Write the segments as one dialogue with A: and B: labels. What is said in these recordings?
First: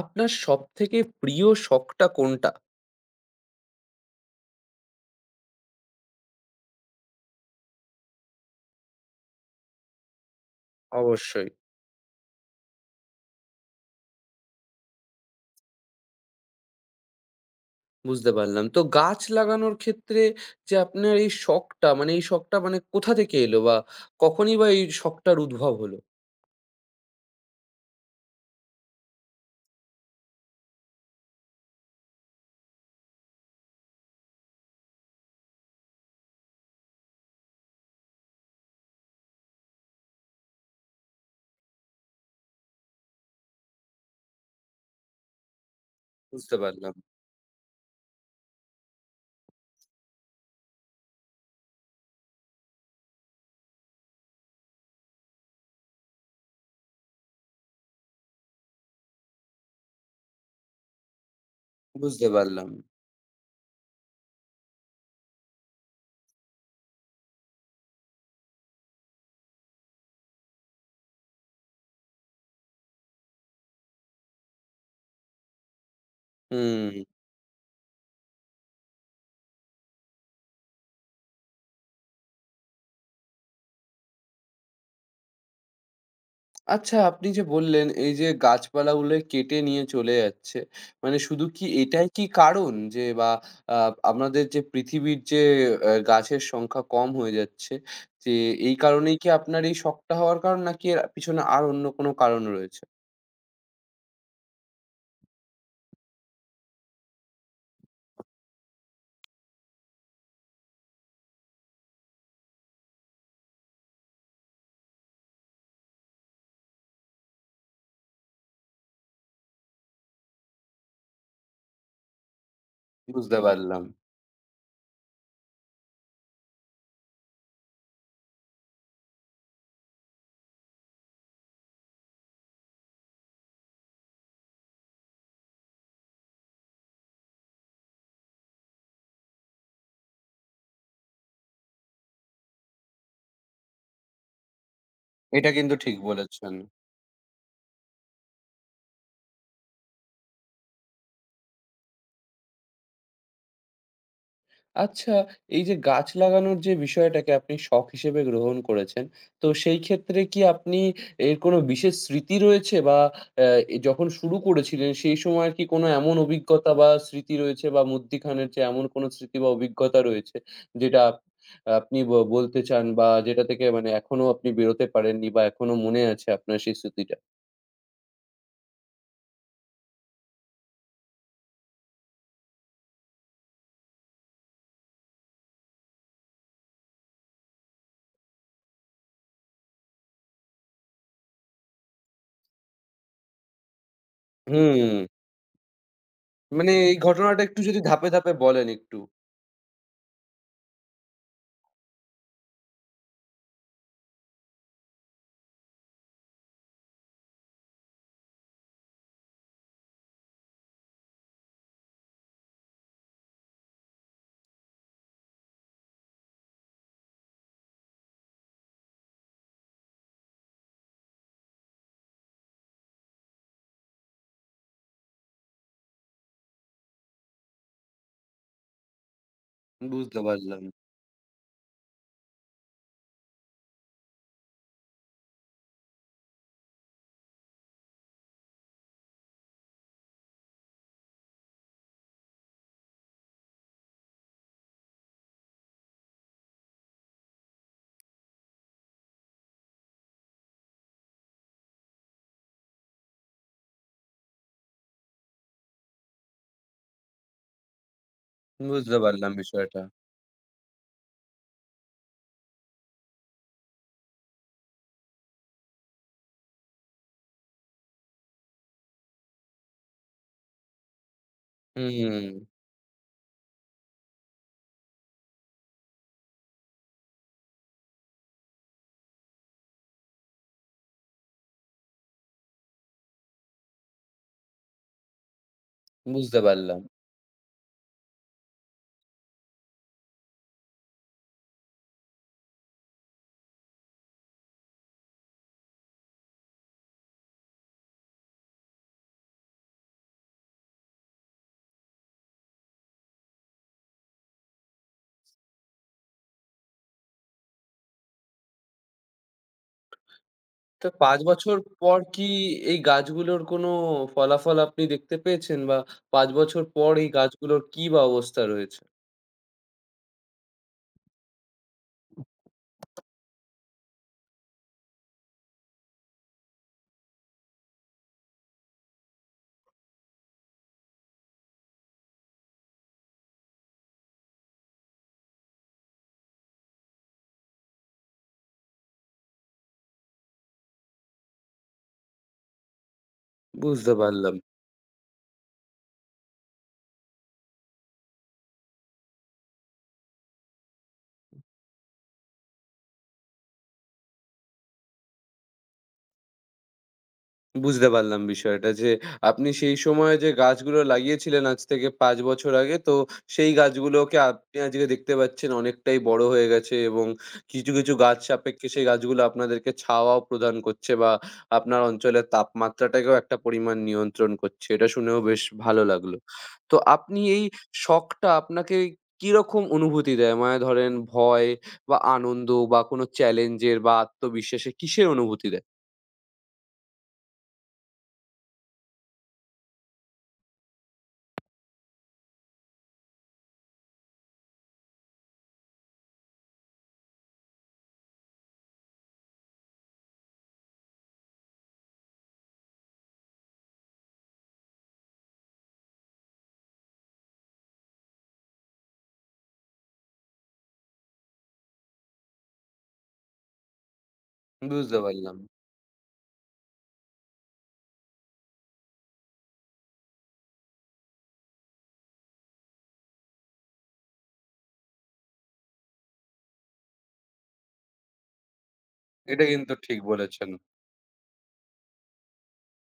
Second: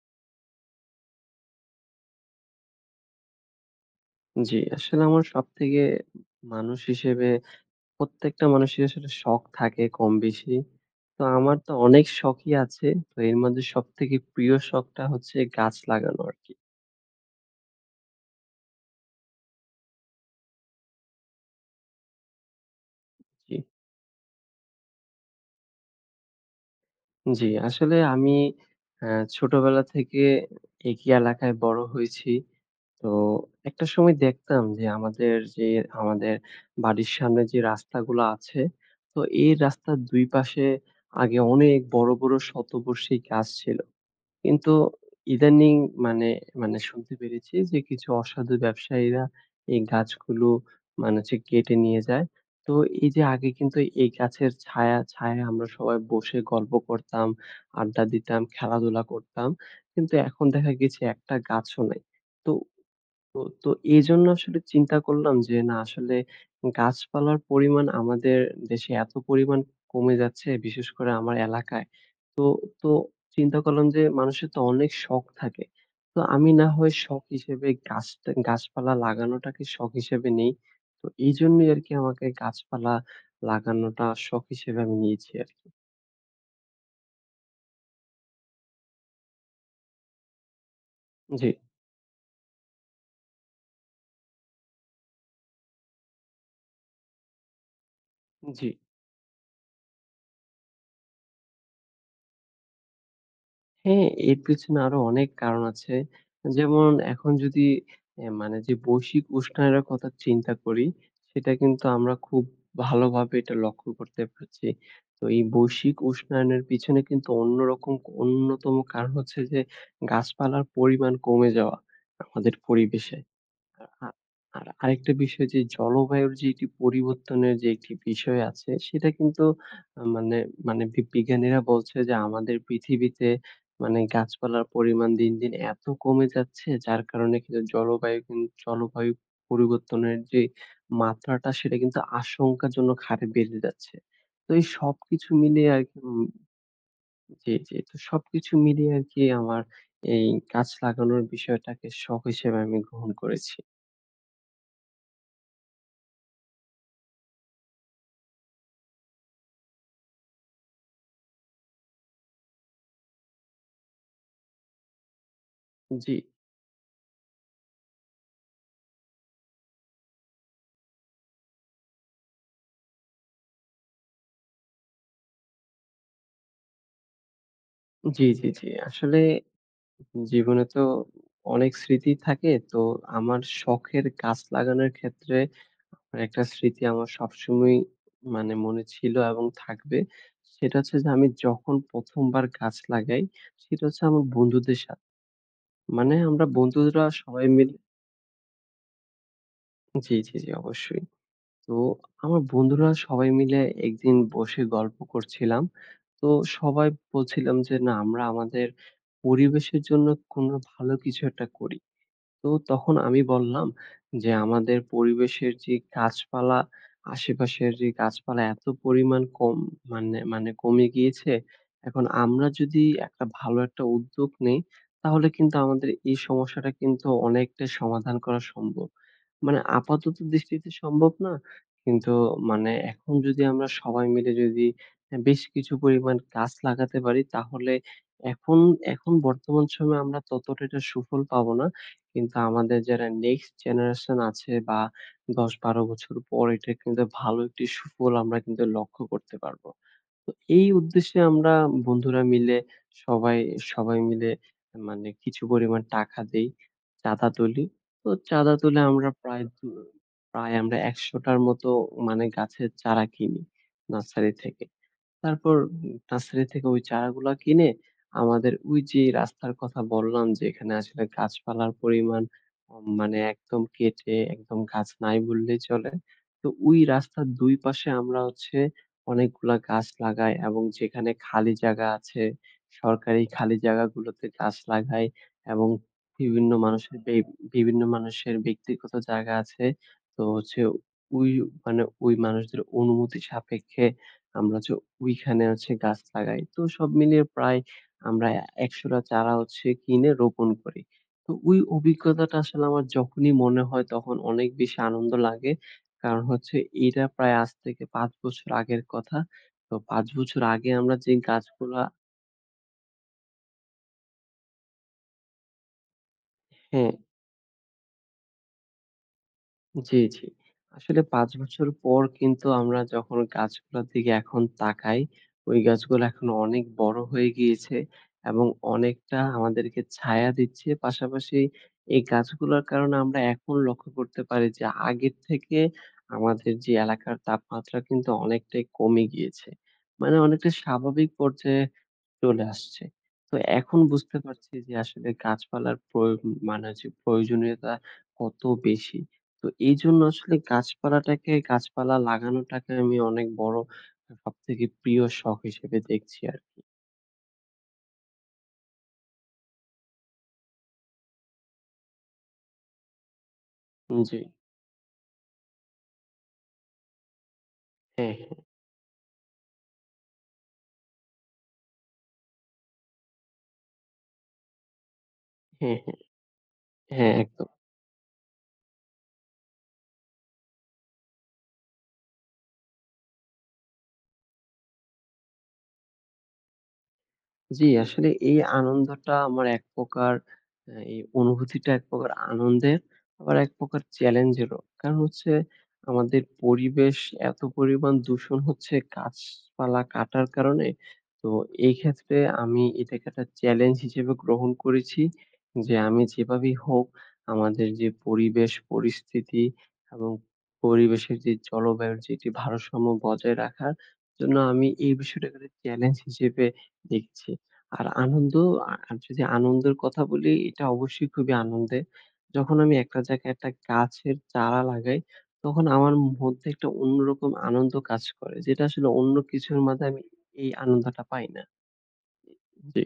A: আপনার সবথেকে প্রিয় শখটা কোনটা?
B: জি, আসলে আমার সবথেকে মানুষ হিসেবে প্রত্যেকটা মানুষের আসলে শখ থাকে কম বেশি। তো
A: অবশ্যই।
B: আমার তো অনেক শখই আছে। তো এর মধ্যে সবথেকে প্রিয় শখটা হচ্ছে গাছ লাগানো আরকি।
A: বুঝতে পারলাম। তো গাছ লাগানোর ক্ষেত্রে যে আপনার এই শখটা মানে এই শখটা মানে কোথা থেকে
B: জি,
A: এলো বা কখনই বা এই শখটার উদ্ভব হলো?
B: জি, আসলে আমি আ ছোটবেলা থেকে একই এলাকায় বড় হয়েছি। তো একটা সময় দেখতাম যে আমাদের বাড়ির সামনে যে রাস্তাগুলো আছে, তো এই রাস্তার ২ পাশে আগে অনেক বড়, বড় শতবর্ষী গাছ ছিল। কিন্তু ইদানিং মানে
A: বুঝতে
B: মানে
A: পারলাম।
B: শুনতে পেরেছি যে কিছু অসাধু ব্যবসায়ীরা এই গাছগুলো মানে হচ্ছে কেটে নিয়ে যায়। তো এই যে আগে কিন্তু এই গাছের ছায়া ছায়ায় আমরা সবাই বসে গল্প করতাম, আড্ডা দিতাম, খেলাধুলা করতাম। কিন্তু এখন দেখা গেছে একটা গাছও নাই।
A: বুঝতে
B: তো
A: পারলাম।
B: তো তো এজন্য আসলে চিন্তা করলাম যে না আসলে গাছপালার পরিমাণ আমাদের দেশে এত পরিমাণ কমে যাচ্ছে, বিশেষ করে আমার এলাকায়। তো চিন্তা করলাম যে মানুষের তো অনেক শখ থাকে। তো আমি না হয়
A: হুম।
B: শখ হিসেবে গাছপালা লাগানোটাকে শখ হিসেবে নেই। তো এইজন্যই আরকি আমাকে গাছপালা লাগানোটা শখ হিসেবে আমি নিয়েছি আরকি।
A: আচ্ছা আপনি যে বললেন, এই যে গাছপালাগুলো কেটে নিয়ে চলে যাচ্ছে, মানে শুধু
B: জি,
A: কি এটাই কি কারণ? যে বা আ আমাদের যে পৃথিবীর যে গাছের সংখ্যা কম হয়ে যাচ্ছে, যে
B: জি।
A: এই কারণেই কি আপনার এই শখটা হওয়ার কারণ? নাকি এর পিছনে আর অন্য কোনো কারণ রয়েছে?
B: হ্যাঁ, এর পেছনে আরো অনেক কারণ আছে। যেমন এখন যদি এ মানে যে বৈশ্বিক উষ্ণায়নের কথা চিন্তা করি, সেটা কিন্তু আমরা খুব ভালোভাবে এটা লক্ষ্য করতে পারছি। তো এই বৈশ্বিক উষ্ণায়নের পিছনে কিন্তু অন্যতম কারণ হচ্ছে যে গাছপালার পরিমাণ কমে যাওয়া আমাদের পরিবেশে।
A: বুঝতে পারলাম।
B: আ আর আরেকটা বিষয় যে জলবায়ুর যে একটি পরিবর্তনের যে একটি বিষয় আছে, সেটা কিন্তু মানে মানে বি বিজ্ঞানীরা বলছে যে আমাদের পৃথিবীতে মানে গাছপালার পরিমাণ দিন, দিন এত কমে যাচ্ছে, যার কারণে কিন্তু জলবায়ু পরিবর্তনের যে মাত্রাটা সেটা কিন্তু আশঙ্কাজনক হারে বেড়ে যাচ্ছে। তো এই সবকিছু
A: এটা
B: মিলিয়ে
A: কিন্তু ঠিক
B: আরকি.
A: বলেছেন।
B: জি, জি। তো সবকিছু মিলিয়ে আরকি আমার এই গাছ লাগানোর বিষয়টাকে শখ হিসেবে আমি গ্রহণ করেছি।
A: আচ্ছা, এই যে গাছ লাগানোর যে বিষয়টাকে আপনি শখ হিসেবে গ্রহণ করেছেন, তো সেই ক্ষেত্রে কি আপনি এর কোনো বিশেষ স্মৃতি রয়েছে? বা অ্যা এ যখন শুরু করেছিলেন সেই সময়ের কি কোনো এমন
B: জি।
A: অভিজ্ঞতা বা স্মৃতি রয়েছে বা মধ্যিখানের যে এমন কোনো স্মৃতি বা অভিজ্ঞতা রয়েছে যেটা আপনি বলতে চান বা যেটা থেকে মানে এখনো আপনি বেরোতে পারেননি বা এখনো মনে আছে আপনার সেই স্মৃতিটা?
B: জি, জি, জি। আসলে জীবনে তো অনেক স্মৃতি থাকে। তো আমার শখের গাছ লাগানোর ক্ষেত্রে আমার একটা স্মৃতি আমার সবসময়ই মানে মনে ছিল এবং থাকবে। সেটা হচ্ছে যে আমি যখন ১ম বার গাছ লাগাই সেটা হচ্ছে আমার বন্ধুদের
A: হুম,
B: সাথে। মানে আমরা
A: মানে এই
B: বন্ধুরা
A: ঘটনাটা
B: সবাই
A: একটু
B: মিলে।
A: যদি ধাপে, ধাপে বলেন একটু।
B: জি, জি, জি, অবশ্যই। তো আমার বন্ধুরা সবাই মিলে একদিন বসে গল্প করছিলাম। তো সবাই বলছিলাম যে, "না আমরা আমাদের পরিবেশের জন্য কোনো ভালো কিছু একটা করি।" তো তখন আমি বললাম যে, "আমাদের পরিবেশের যে গাছপালা, আশেপাশের যে গাছপালা এত পরিমাণ কম মানে মানে কমে গিয়েছে। এখন আমরা যদি একটা ভালো একটা উদ্যোগ নেই, তাহলে কিন্তু আমাদের এই সমস্যাটা কিন্তু অনেকটাই সমাধান করা সম্ভব। মানে আপাতত
A: বুঝতে পারলাম,
B: দৃষ্টিতে সম্ভব না। কিন্তু মানে এখন যদি আমরা সবাই মিলে যদি বেশ কিছু পরিমাণ গাছ লাগাতে পারি, তাহলে এখন এখন বর্তমান সময়ে আমরা ততটা এটার সুফল পাবো না। কিন্তু আমাদের যারা নেক্সট জেনারেশন আছে বা ১০-১২ বছর পর এটা কিন্তু ভালো একটি সুফল আমরা কিন্তু লক্ষ্য করতে পারবো। তো এই উদ্দেশ্যে আমরা বন্ধুরা মিলে সবাই, সবাই মিলে মানে কিছু পরিমাণ টাকা দেই, চাঁদা তুলি। তো চাঁদা তুলে
A: বুঝতে
B: আমরা
A: পারলাম বিষয়টা।
B: প্রায় আমরা ১০০ টার মতো মানে গাছের চারা কিনি নার্সারি থেকে। তারপর নার্সারি থেকে ওই চারাগুলা কিনে আমাদের ওই যে রাস্তার কথা বললাম যে এখানে আসলে গাছপালার পরিমাণ
A: হুম।
B: মানে একদম কেটে একদম গাছ নাই বললেই চলে। তো ওই রাস্তার ২ পাশে আমরা হচ্ছে অনেকগুলা গাছ লাগাই এবং যেখানে খালি জায়গা আছে সরকারি খালি জায়গাগুলোতে গাছ লাগাই এবং
A: বুঝতে
B: বিভিন্ন
A: পারলাম।
B: মানুষের বে বিভিন্ন মানুষের ব্যক্তিগত জায়গা আছে। তো হচ্ছে ওই ওই মানুষদের অনুমতি সাপেক্ষে আমরা যে ওইখানে হচ্ছে গাছ লাগাই। তো সব মিলিয়ে প্রায় আমরা ১০০ টা চারা হচ্ছে কিনে রোপণ করি। তো ওই অভিজ্ঞতাটা আসলে আমার যখনই মনে হয় তখন অনেক বেশি আনন্দ লাগে। কারণ হচ্ছে এটা প্রায় আজ থেকে ৫ বছর আগের কথা। তো ৫ বছর আগে
A: তো
B: আমরা যে
A: ৫ বছর
B: গাছগুলা।
A: পর কি এই গাছগুলোর কোনো ফলাফল আপনি দেখতে পেয়েছেন? বা ৫ বছর
B: হ্যাঁ।
A: পর এই গাছগুলোর কি বা অবস্থা রয়েছে?
B: জি, জি। আসলে ৫ বছর পর কিন্তু আমরা যখন গাছগুলোর দিকে এখন তাকাই, ওই গাছগুলো এখন অনেক বড় হয়ে গিয়েছে এবং অনেকটা আমাদেরকে ছায়া দিচ্ছে। পাশাপাশি এই গাছগুলোর কারণে আমরা এখন লক্ষ্য করতে পারি যে আগের থেকে আমাদের যে এলাকার তাপমাত্রা কিন্তু অনেকটাই কমে গিয়েছে। মানে অনেকটা স্বাভাবিক পর্যায়ে চলে আসছে। তো এখন
A: বুঝতে
B: বুঝতে
A: পারলাম।
B: পারছি যে আসলে গাছপালার প্রয়োগ মানে হচ্ছে প্রয়োজনীয়তা কত বেশি। তো এইজন্য আসলে গাছপালা লাগানোটাকে আমি অনেক বড়, সবথেকে প্রিয় শখ হিসেবে দেখছি আরকি।
A: বুঝতে পারলাম বিষয়টা যে আপনি সেই সময়ে যে গাছগুলো লাগিয়েছিলেন আজ থেকে ৫ বছর আগে, তো সেই গাছগুলোকে
B: জি।
A: আপনি আজকে দেখতে পাচ্ছেন অনেকটাই বড় হয়ে গেছে এবং কিছু, কিছু
B: হ্যাঁ,
A: গাছ
B: হ্যাঁ,
A: সাপেক্ষে সেই গাছগুলো আপনাদেরকে ছাওয়াও প্রদান করছে বা আপনার অঞ্চলের তাপমাত্রাটাকেও একটা পরিমাণ নিয়ন্ত্রণ করছে। এটা শুনেও বেশ
B: হ্যাঁ,
A: ভালো
B: হ্যাঁ,
A: লাগলো। তো
B: হ্যাঁ
A: আপনি এই
B: একদম।
A: শখটা আপনাকে কিরকম অনুভূতি দেয়? মানে ধরেন ভয় বা আনন্দ বা কোনো চ্যালেঞ্জের বা আত্মবিশ্বাসের কিসের অনুভূতি দেয়?
B: জি, আসলে এই আনন্দটা আমার এক প্রকার। এই অনুভূতিটা এক প্রকার আনন্দের, আবার এক প্রকার চ্যালেঞ্জেরও। কারণ হচ্ছে আমাদের পরিবেশ এত পরিমাণ দূষণ হচ্ছে গাছপালা কাটার কারণে। তো এই ক্ষেত্রে আমি এটাকে একটা চ্যালেঞ্জ হিসেবে গ্রহণ করেছি যে আমি যেভাবেই হোক আমাদের যে পরিবেশ পরিস্থিতি এবং পরিবেশের যে জলবায়ুর যে একটি ভারসাম্য বজায় রাখার জন্য আমি এই
A: বুঝতে পারলাম।
B: বিষয়টাকে একটা চ্যালেঞ্জ হিসেবে দেখছি। আর আনন্দ আর যদি আনন্দের কথা বলি, এটা অবশ্যই খুবই আনন্দের। যখন আমি একটা জায়গায় একটা গাছের চারা লাগাই, তখন আমার মধ্যে একটা অন্যরকম আনন্দ কাজ করে। যেটা আসলে অন্য
A: এটা
B: কিছুর
A: কিন্তু
B: মাঝে
A: ঠিক
B: আমি
A: বলেছেন।
B: এই আনন্দটা পাই না। জি।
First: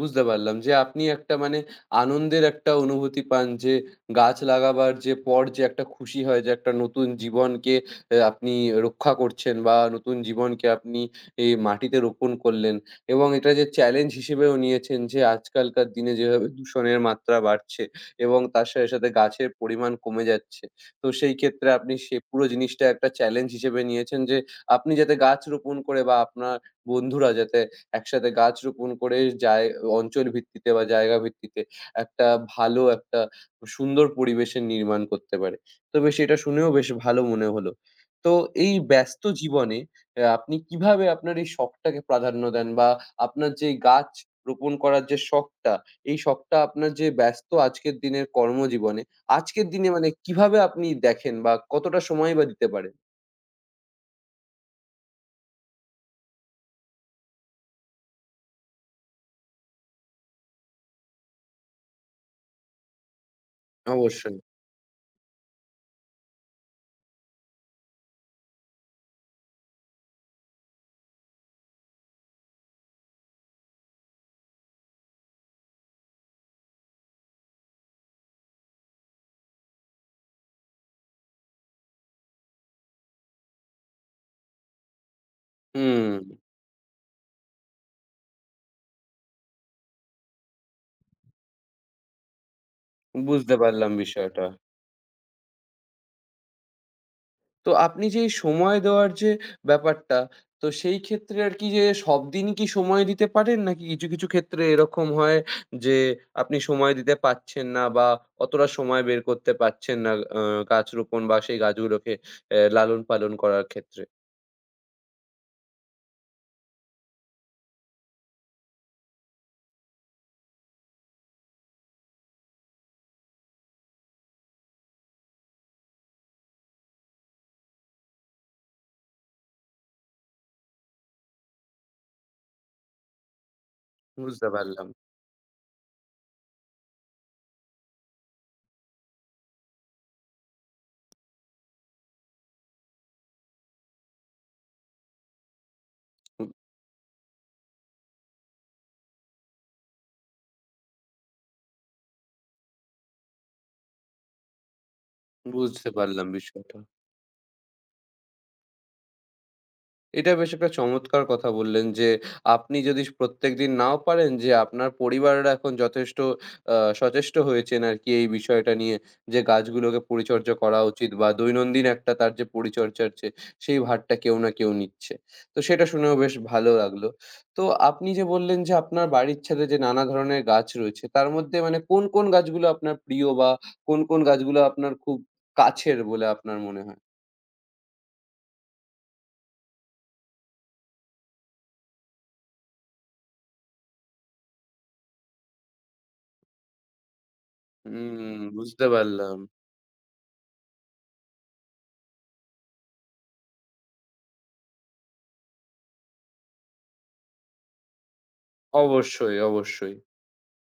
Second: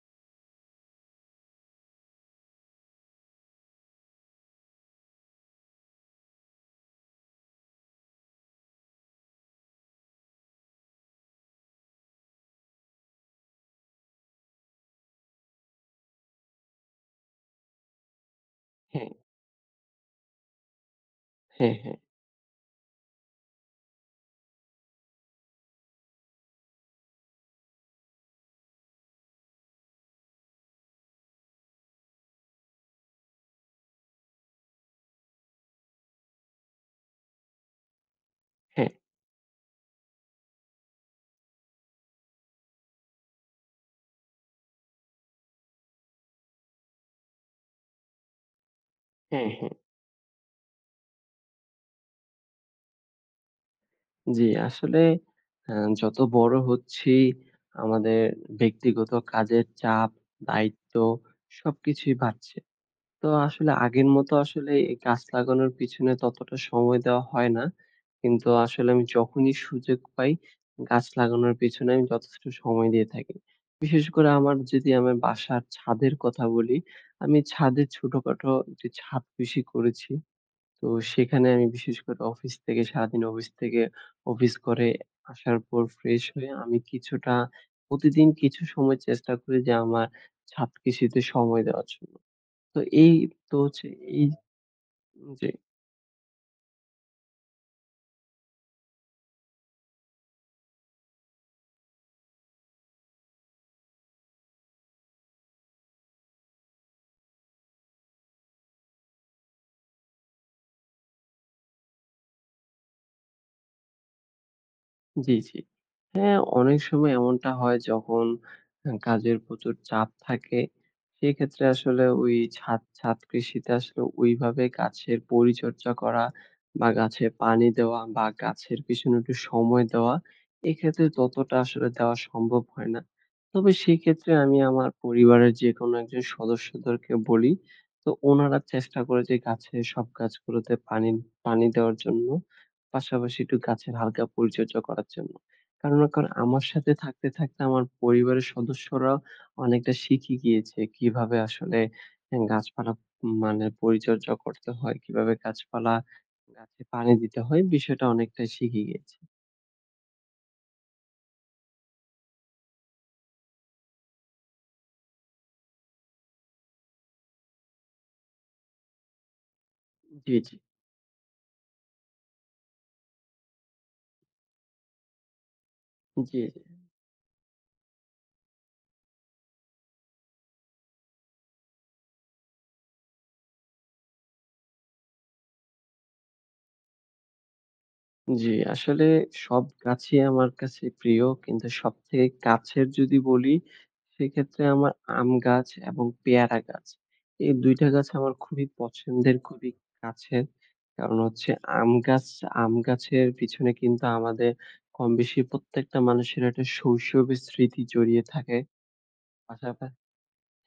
A: বুঝতে পারলাম যে আপনি একটা মানে আনন্দের একটা অনুভূতি পান যে গাছ লাগাবার যে পর যে একটা খুশি হয় যে একটা নতুন জীবনকে আপনি রক্ষা করছেন বা নতুন জীবনকে আপনি এই মাটিতে রোপণ করলেন এবং এটা যে চ্যালেঞ্জ হিসেবেও নিয়েছেন যে আজকালকার দিনে যেভাবে দূষণের মাত্রা বাড়ছে এবং তার সাথে, সাথে
B: হ্যাঁ,
A: গাছের পরিমাণ কমে যাচ্ছে। তো সেই ক্ষেত্রে
B: হ্যাঁ,
A: আপনি
B: হ্যাঁ,
A: সে পুরো জিনিসটা একটা চ্যালেঞ্জ হিসেবে নিয়েছেন যে আপনি যাতে গাছ রোপণ করে বা আপনার বন্ধুরা যাতে একসাথে গাছ রোপণ করে জায় অঞ্চল ভিত্তিতে বা জায়গা ভিত্তিতে একটা ভালো একটা সুন্দর পরিবেশের নির্মাণ করতে পারে। তো বেশ এটা শুনেও বেশ ভালো মনে হলো। তো এই
B: হ্যাঁ,
A: ব্যস্ত জীবনে আপনি কিভাবে আপনার এই শখটাকে প্রাধান্য দেন? বা আপনার যে গাছ রোপণ করার যে শখটা, এই শখটা আপনার যে ব্যস্ত আজকের দিনের কর্মজীবনে,
B: হ্যাঁ,
A: আজকের
B: হ্যাঁ।
A: দিনে মানে কিভাবে আপনি দেখেন বা কতটা সময়ই বা দিতে পারেন?
B: জি, আসলে আ যত বড় হচ্ছি আমাদের ব্যক্তিগত কাজের চাপ, দায়িত্ব সবকিছুই বাড়ছে। তো আসলে আগের মতো
A: অবশ্যই।
B: আসলে এই গাছ লাগানোর পিছনে ততটা সময় দেওয়া হয় না। কিন্তু আসলে আমি যখনই সুযোগ পাই, গাছ লাগানোর পেছনে আমি যথেষ্ট সময় দিয়ে থাকি। বিশেষ করে আমার যদি আমার বাসার ছাদের কথা বলি, আমি ছাদে ছোটখাটো একটি ছাদ কৃষি করেছি। তো সেখানে আমি বিশেষ করে অফিস থেকে অফিস করে আসার পর
A: হুম,
B: ফ্রেশ হয়ে আমি কিছুটা প্রতিদিন কিছু সময় চেষ্টা করি যে আমার ছাদ কৃষিতে সময় দেওয়ার জন্য। তো এই
A: বুঝতে
B: তো হচ্ছে
A: পারলাম
B: এই
A: বিষয়টা।
B: যে
A: তো আপনি যে এই সময় দেওয়ার যে ব্যাপারটা, তো সেই ক্ষেত্রে আর কি যে সবদিনই কি সময় দিতে পারেন? নাকি কিছু, কিছু ক্ষেত্রে এরকম হয় যে আপনি সময় দিতে পারছেন না বা অতটা সময় বের করতে পারছেন না আ গাছ রোপণ বা সেই গাছগুলোকে লালন-পালন করার ক্ষেত্রে?
B: জি, জি। হ্যাঁ, অনেক সময় এমনটা হয় যখন কাজের প্রচুর চাপ থাকে, সেক্ষেত্রে আসলে ওই ছাদ ছাদ কৃষিতে আসলে ওইভাবে গাছের পরিচর্যা করা বা গাছে পানি দেওয়া বা গাছের পিছনে একটু সময় দেওয়া, এক্ষেত্রে ততটা আসলে দেওয়া সম্ভব হয় না। তবে সেক্ষেত্রে
A: বুঝতে
B: আমি
A: পারলাম।
B: আমার পরিবারের যেকোনো একজন সদস্যদেরকে বলি, তো ওনারা চেষ্টা করে যে গাছে সব গাছগুলোতে পানি পানি দেওয়ার জন্য। পাশাপাশি একটু গাছের হালকা পরিচর্যা করার জন্য। কারণ
A: হুম,
B: আমার সাথে থাকতে, থাকতে আমার পরিবারের সদস্যরা অনেকটা শিখে গিয়েছে কিভাবে আসলে গাছপালা মানে পরিচর্যা করতে হয়, কিভাবে
A: বুঝতে
B: গাছপালা
A: পারলাম বিষয়টা।
B: গাছে পানি দিতে হয় বিষয়টা অনেকটাই শিখে গিয়েছি।
A: এটা বেশ একটা চমৎকার কথা বললেন যে, আপনি যদি প্রত্যেকদিন নাও পারেন যে আপনার পরিবাররা এখন যথেষ্ট সচেষ্ট হয়েছেন আরকি এই বিষয়টা নিয়ে। যে গাছগুলোকে
B: জি,
A: পরিচর্যা
B: জি।
A: করা উচিত বা দৈনন্দিন একটা তার যে পরিচর্যার যে সেই ভারটা কেউ না কেউ নিচ্ছে। তো সেটা শুনেও বেশ
B: জি।
A: ভালো লাগলো। তো আপনি যে বললেন যে আপনার বাড়ির ছাদে যে নানা ধরনের গাছ রয়েছে তার মধ্যে মানে কোন, কোন গাছগুলো আপনার প্রিয় বা কোন, কোন গাছগুলো আপনার খুব কাছের বলে আপনার মনে হয়?
B: জি, আসলে সব গাছই আমার কাছে প্রিয়। কিন্তু সবথেকে কাছের যদি বলি, সেক্ষেত্রে আমার আম গাছ এবং পেয়ারা গাছ। এই ২ টা গাছ আমার
A: হুম,
B: খুবই
A: বুঝতে
B: পছন্দের,
A: পারলাম।
B: খুবই কাছের। কারণ হচ্ছে আম গাছ আম গাছের পিছনে কিন্তু আমাদের কমবেশি প্রত্যেকটা মানুষের একটা শৈশবের স্মৃতি জড়িয়ে থাকে।
A: অবশ্যই,
B: পাশাপা
A: অবশ্যই।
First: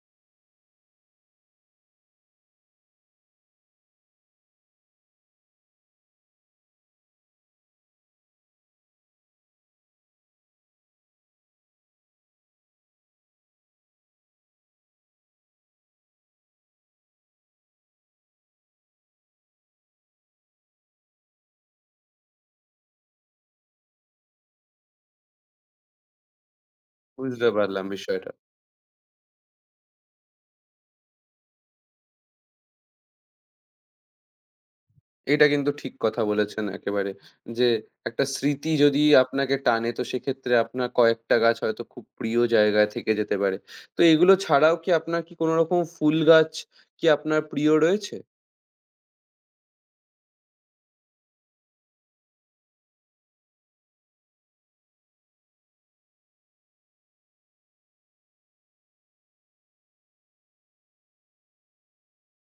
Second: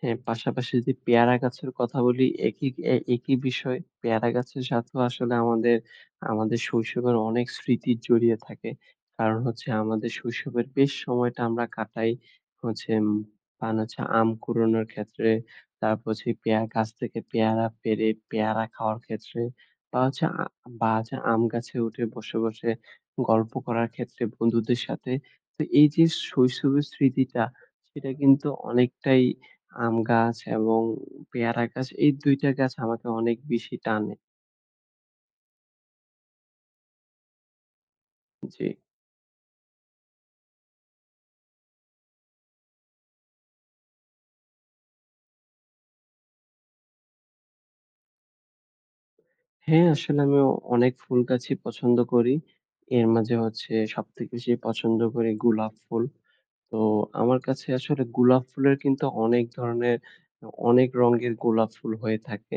B: হ্যাঁ, পাশাপাশি যদি পেয়ারা গাছের কথা বলি একই বিষয়। পেয়ারা গাছের সাথেও আসলে আমাদের শৈশবের অনেক স্মৃতি জড়িয়ে থাকে। কারণ হচ্ছে আমাদের শৈশবের বেশ সময়টা আমরা কাটাই হচ্ছে উম পান হচ্ছে আম কুড়োনোর ক্ষেত্রে, তারপর হচ্ছে পেয়ারা গাছ থেকে পেয়ারা পেড়ে পেয়ারা খাওয়ার ক্ষেত্রে বা হচ্ছে আ বা হচ্ছে আম গাছে উঠে বসে, বসে গল্প করার ক্ষেত্রে বন্ধুদের সাথে। তো এই যে শৈশবের স্মৃতিটা
A: বুঝতে পারলাম
B: সেটা
A: বিষয়টা।
B: কিন্তু অনেকটাই আম গাছ এবং পেয়ারা গাছ এই ২ টা গাছ আমাকে অনেক বেশি টানে।
A: এটা কিন্তু ঠিক কথা বলেছেন একেবারে। যে একটা
B: জি।
A: স্মৃতি যদি আপনাকে টানে তো সেক্ষেত্রে আপনার কয়েকটা গাছ হয়তো খুব প্রিয় জায়গায় থেকে যেতে পারে। তো এগুলো ছাড়াও কি আপনার কি কোন রকম ফুল গাছ কি আপনার প্রিয় রয়েছে?
B: হ্যাঁ, আসলে আমি অনেক ফুল গাছই পছন্দ করি। এর মাঝে হচ্ছে সবথেকে বেশি পছন্দ করি গোলাপ ফুল। তো আমার কাছে আসলে গোলাপ ফুলের কিন্তু অনেক ধরনের অনেক রঙের গোলাপ ফুল হয়ে থাকে।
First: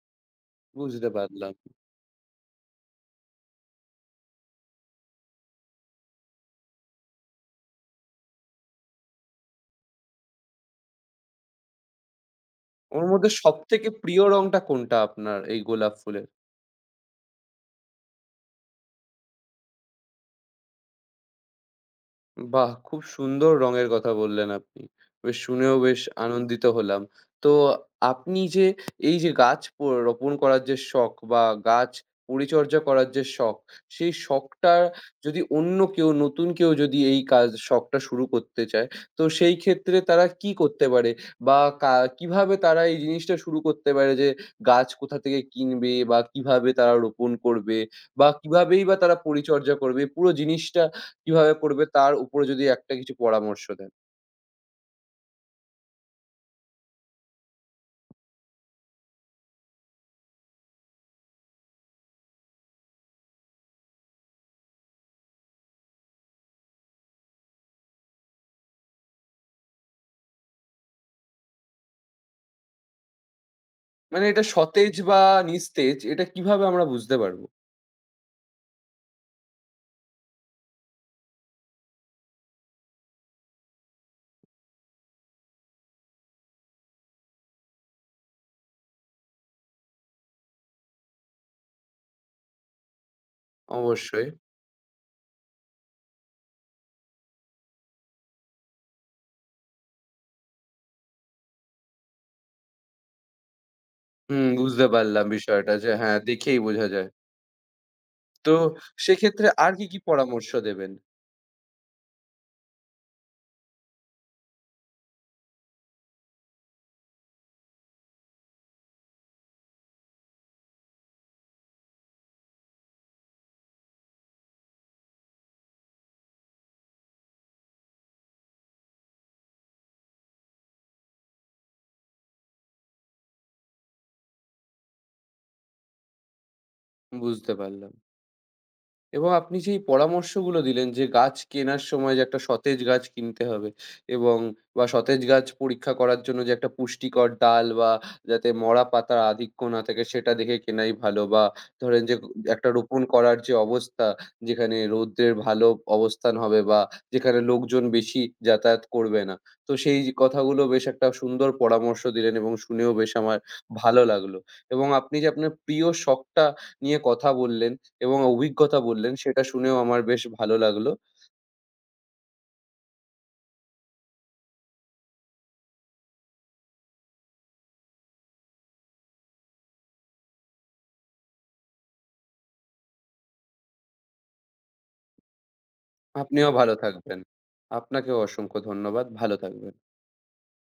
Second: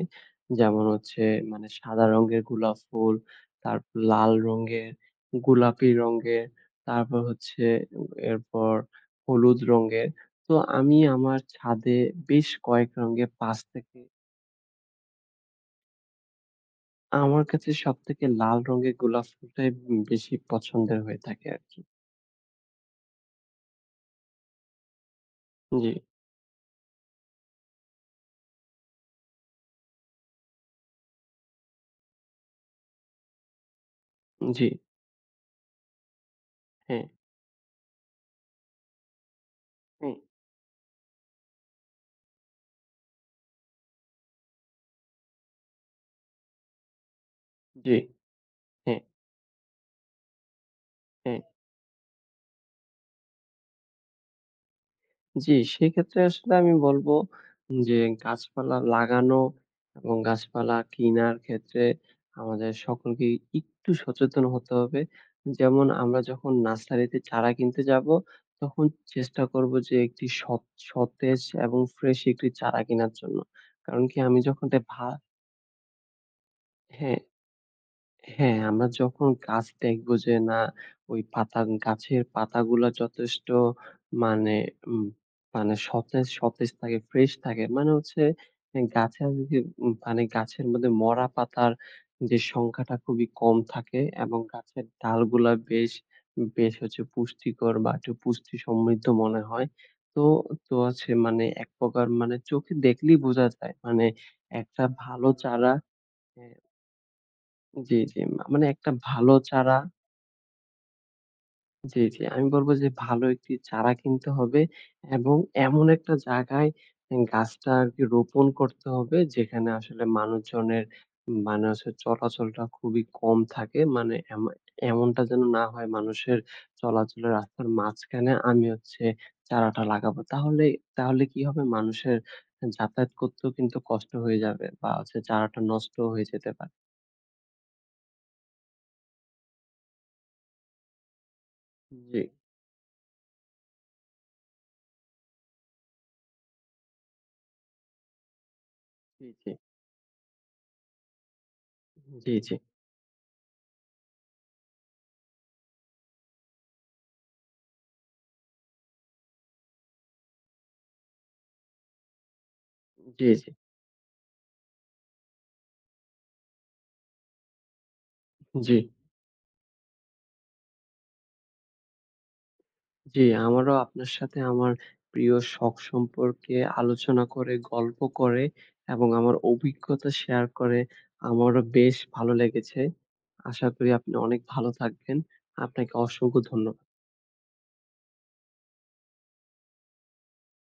B: যেমন
A: বুঝতে
B: হচ্ছে
A: পারলাম।
B: মানে সাদা রঙের গোলাপ ফুল, তারপর লাল রঙের, গোলাপি রঙের, তারপর হচ্ছে এরপর হলুদ রঙের। তো আমি আমার ছাদে বেশ কয়েক
A: ওর মধ্যে
B: রঙের ৫
A: সবথেকে
B: থেকে।
A: প্রিয় রংটা কোনটা আপনার এই গোলাপ ফুলের?
B: আমার কাছে সবথেকে লাল রঙের গোলাপ ফুলটাই বেশি পছন্দের হয়ে থাকে আরকি।
A: বাহ! খুব সুন্দর রঙের কথা বললেন আপনি। বেশ শুনেও
B: জি,
A: বেশ আনন্দিত হলাম। তো আপনি যে এই যে গাছ প রোপণ করার যে শখ বা গাছ পরিচর্যা করার যে শখ, সেই
B: জি,
A: শখটা যদি অন্য কেউ নতুন কেউ যদি
B: হ্যাঁ,
A: এই শখটা শুরু করতে চায়, তো সেই ক্ষেত্রে
B: হ্যাঁ,
A: তারা কি করতে পারে? বা কিভাবে তারা এই জিনিসটা শুরু করতে পারে যে গাছ কোথা থেকে কিনবে বা কিভাবে তারা রোপণ করবে
B: জি,
A: বা কিভাবেই বা
B: হ্যাঁ,
A: তারা পরিচর্যা করবে? পুরো জিনিসটা
B: হ্যাঁ।
A: কিভাবে পড়বে তার উপরে যদি একটা কিছু পরামর্শ দেন।
B: জি, সেক্ষেত্রে আসলে আমি বলব যে গাছপালা লাগানো এবং গাছপালা কিনার ক্ষেত্রে আমাদের সকলকেই একটু সচেতন হতে হবে। যেমন আমরা যখন নার্সারিতে চারা কিনতে যাব, তখন চেষ্টা করব যে একটি সৎ, সতেজ এবং ফ্রেশ একটি চারা কেনার জন্য। কারণ কি
A: মানে
B: আমি
A: এটা
B: যখন এটা
A: সতেজ
B: ভা
A: বা নিস্তেজ এটা কিভাবে আমরা বুঝতে
B: হ্যাঁ।
A: পারবো?
B: হ্যাঁ, আমরা যখন গাছ দেখবো যে না ওই পাতা গাছের পাতাগুলা যথেষ্ট মানে উম মানে সতেজ সতেজ থাকে, ফ্রেশ থাকে। মানে হচ্ছে গাছের যদি মানে গাছের মধ্যে মরা পাতার যে সংখ্যাটা খুবই কম থাকে
A: অবশ্যই।
B: এবং গাছের ডালগুলা বেশ বেশ হচ্ছে পুষ্টিকর বা একটু পুষ্টি সমৃদ্ধ মনে হয়। তো তো আছে মানে এক প্রকার মানে চোখে দেখলেই বোঝা যায়। মানে
A: হুম,
B: একটা
A: বুঝতে পারলাম
B: ভালো চারা।
A: বিষয়টা যে হ্যাঁ,
B: এ
A: দেখেই বোঝা যায়।
B: জি, জি।
A: তো
B: মানে একটা ভালো
A: সেক্ষেত্রে আর
B: চারা।
A: কি, কি পরামর্শ দেবেন?
B: জি, জি। আমি বলব যে ভালো একটি চারা কিনতে হবে এবং এমন একটা জায়গায় গাছটা আরকি রোপণ করতে হবে যেখানে আসলে মানুষজনের মানে হচ্ছে চলাচলটা খুবই কম থাকে। মানে এমনটা যেন না হয় মানুষের চলাচলের রাস্তার মাঝখানে আমি হচ্ছে চারাটা লাগাবো। তাহলে তাহলে কি হবে মানুষের যাতায়াত করতেও কিন্তু কষ্ট হয়ে যাবে বা হচ্ছে চারাটা নষ্টও হয়ে যেতে পারে।
A: বুঝতে পারলাম। এবং আপনি যেই পরামর্শগুলো দিলেন যে গাছ কেনার সময়
B: জি,
A: যে একটা সতেজ গাছ কিনতে হবে এবং বা সতেজ গাছ পরীক্ষা করার জন্য যে একটা পুষ্টিকর ডাল বা যাতে মরা পাতার
B: জি, জি।
A: আধিক্য না থাকে সেটা দেখে কেনাই ভালো বা ধরেন যে
B: জি, জি।
A: একটা রোপণ করার যে অবস্থা যেখানে রৌদ্রের ভালো অবস্থান হবে বা যেখানে লোকজন বেশি যাতায়াত করবে না, তো সেই কথাগুলো বেশ একটা সুন্দর পরামর্শ দিলেন এবং শুনেও বেশ
B: জি,
A: আমার
B: জি,
A: ভালো লাগলো এবং আপনি যে আপনার প্রিয় শখটা নিয়ে কথা বললেন এবং
B: জি,
A: অভিজ্ঞতা বললেন সেটা শুনেও আমার বেশ ভালো লাগলো।
B: জি, আমারও আপনার সাথে আমার প্রিয় শখ সম্পর্কে আলোচনা করে, গল্প করে এবং আমার অভিজ্ঞতা শেয়ার করে আমারও বেশ ভালো লেগেছে। আশা করি আপনি অনেক ভালো থাকবেন। আপনাকে অসংখ্য
A: আপনিও
B: ধন্য
A: ভালো থাকবেন। আপনাকেও অসংখ্য ধন্যবাদ। ভালো থাকবেন।